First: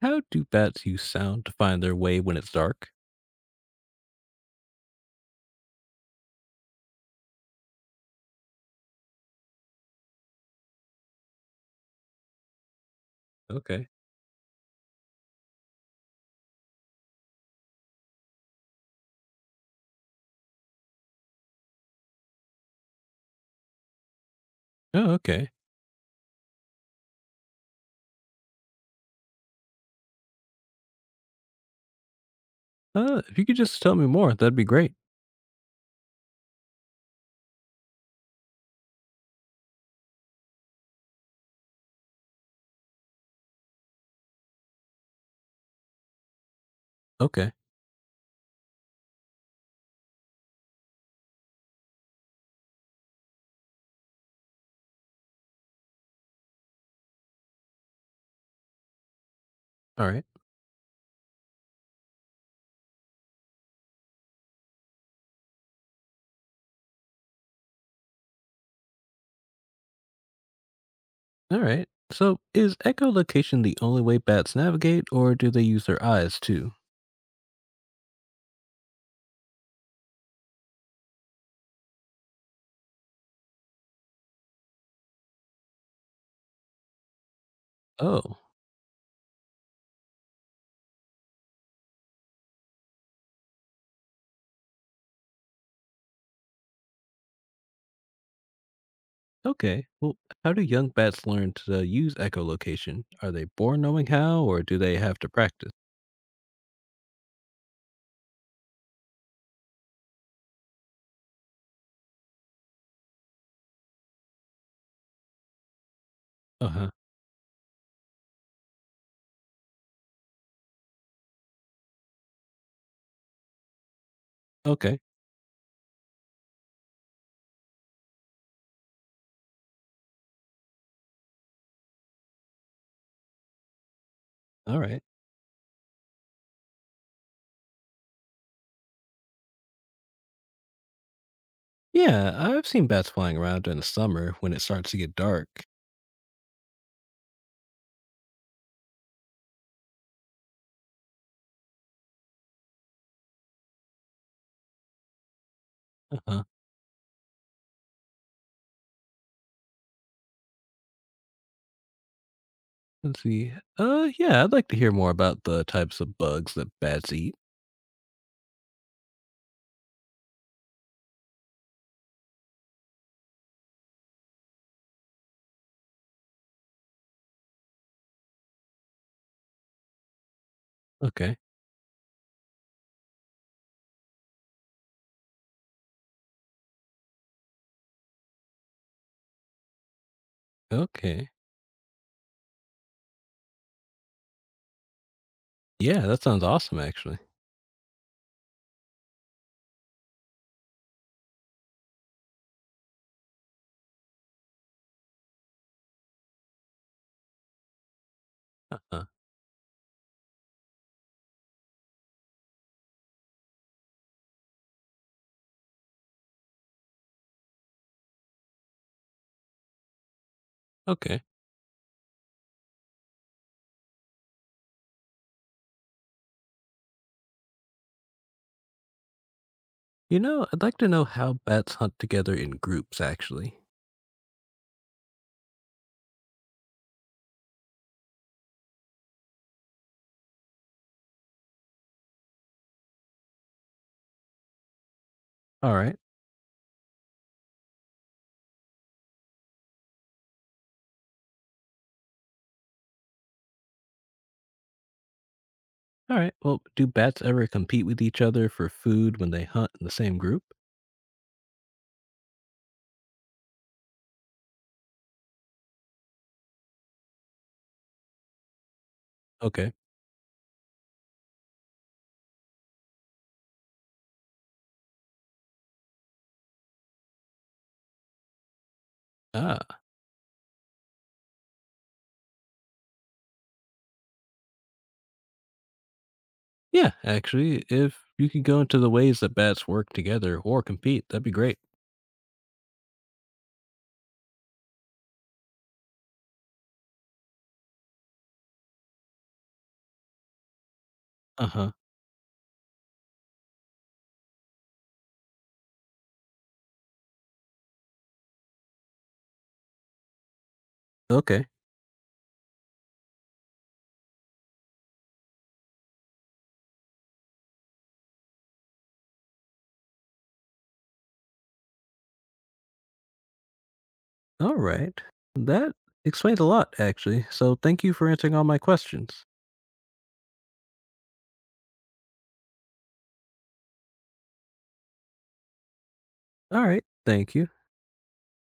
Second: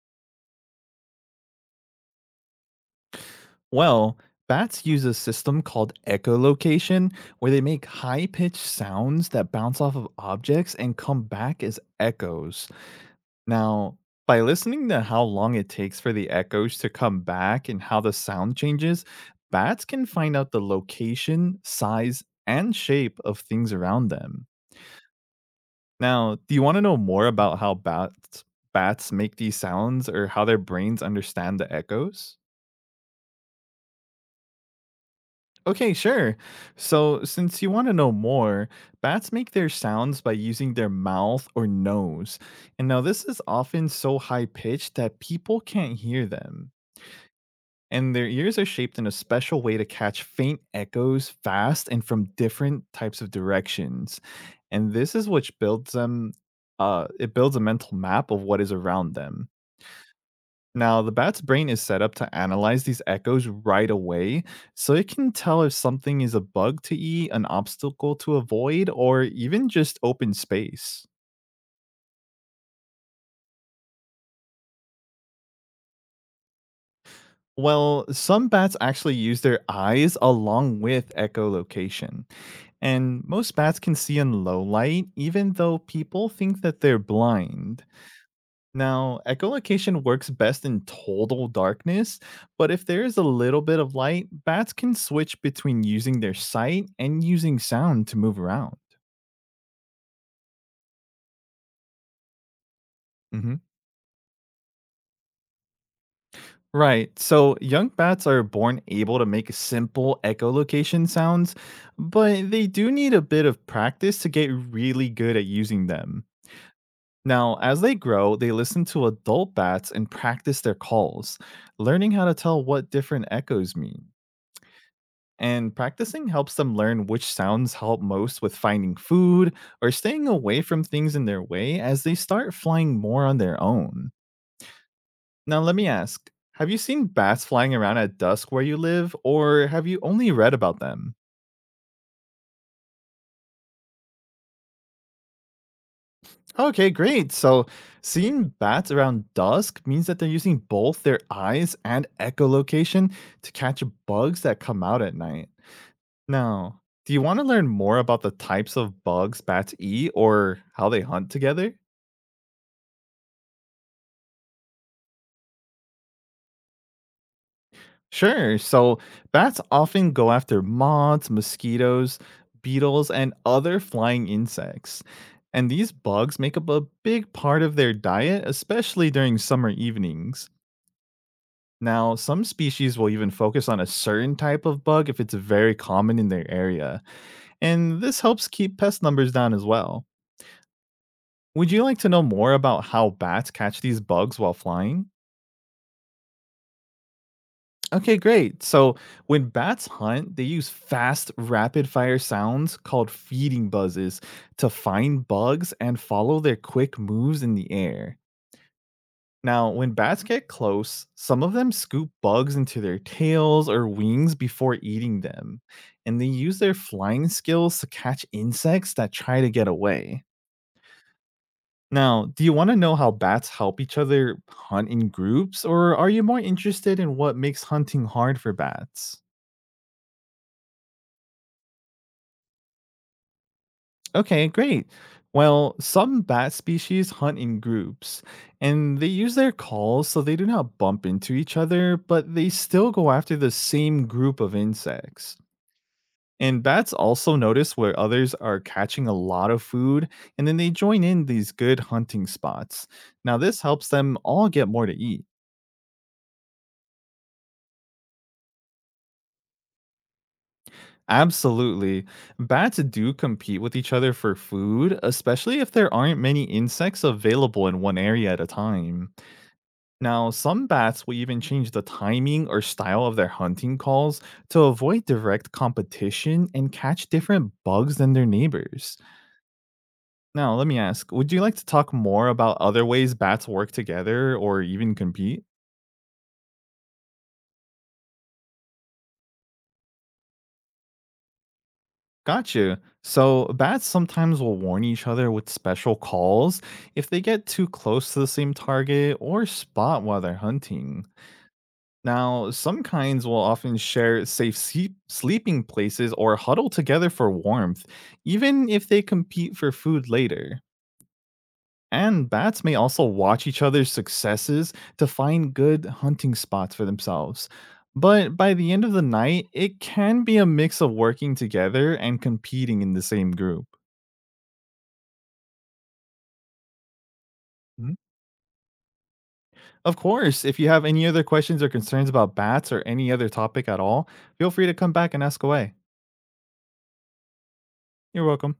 How do bats use sound to find their way when it's dark? Well, bats use a system called echolocation where they make high pitched sounds that bounce off of objects and come back as echoes. Okay. Now, by listening to how long it takes for the echoes to come back and how the sound changes, bats can find out the location, size, and shape of things around them. Oh, okay. Now, do you want to know more about how bats make these sounds or how their brains understand the echoes? If you could just tell me more, that'd be great. Okay, sure. So, since you want to know more, bats make their sounds by using their mouth or nose. And now, this is often so high pitched that people can't hear them. Okay. And their ears are shaped in a special way to catch faint echoes fast and from different types of directions. And this is which builds them, it builds a mental map of what is around them. All right. Now, the bat's brain is set up to analyze these echoes right away, so it can tell if something is a bug to eat, an obstacle to avoid, or even just open space. All right. So, is echolocation the only way bats navigate, or do they use their eyes too? Well, some bats actually use their eyes along with echolocation, and most bats can see in low light, even though people think that they're blind. Oh, Now, echolocation works best in total darkness, but if there is a little bit of light, bats can switch between using their sight and using sound to move around. okay. Well, how do young bats learn to use echolocation? Are they Mhm. born knowing how, or do they have to practice? Right, so young bats are born able to make simple echolocation sounds, but they do need a bit of practice to get really good at using them. Uh huh. Now, as they grow, they listen to adult bats and practice their calls, learning how to tell what different echoes mean. Okay. And practicing helps them learn which sounds help most with finding food or staying away from things in their way as they start flying more on their own. All right. Now, let me ask, have you seen bats flying around at dusk where you live, or have you only read about them? Yeah, I've seen bats flying around during the summer when it starts to get dark. Okay, great. So, seeing bats around dusk means that they're using both their eyes and echolocation to catch bugs that come out at night. Uh huh. Now, do you want to learn more about the types of bugs bats eat or how they hunt together? Let's see. Yeah, I'd like to hear more about the types of bugs that bats eat. Sure. So bats often go after moths, mosquitoes, beetles, and other flying insects. And these bugs make up a big part of their diet, especially during summer evenings. Okay. Now, some species will even focus on a certain type of bug if it's very common in their area. And this helps keep pest numbers down as well. Okay. Would you like to know more about how bats catch these bugs while flying? Yeah, that sounds awesome, actually. Okay, great. So when bats hunt, they use fast, rapid fire sounds called feeding buzzes to find bugs and follow their quick moves in the air. Uh-huh. Now, when bats get close, some of them scoop bugs into their tails or wings before eating them, and they use their flying skills to catch insects that try to get away. Okay. Now, do you want to know how bats help each other hunt in groups, or are you more interested in what makes hunting hard for bats? You know, I'd like to know how bats hunt together in groups, actually. Okay, great. Well, some bat species hunt in groups and they use their calls so they do not bump into each other, but they still go after the same group of insects. All right. And bats also notice where others are catching a lot of food and then they join in these good hunting spots. Now, this helps them all get more to eat. All right. Well, do bats ever compete with each other for food when they hunt in the same group? Absolutely. Bats do compete with each other for food, especially if there aren't many insects available in one area at a time. Okay. Now, some bats will even change the timing or style of their hunting calls to avoid direct competition and catch different bugs than their neighbors. Ah, Now, let me ask, would you like to talk more about other ways bats work together or even compete? yeah, actually, if you could go into the ways that bats work together or compete, that'd be great. Gotcha. So, bats sometimes will warn each other with special calls if they get too close to the same target or spot while they're hunting. Uh huh. Now, some kinds will often share safe sleeping places or huddle together for warmth, even if they compete for food later. Okay. And bats may also watch each other's successes to find good hunting spots for themselves. But by the end of the night, it can be a mix of working together and competing in the same group. All right. That explains a lot, actually. So thank you Mhm. for answering all my questions. Of course, if you have any other questions or concerns about bats or any other topic at all, feel free to come back and ask away. All right. Thank you. You're welcome.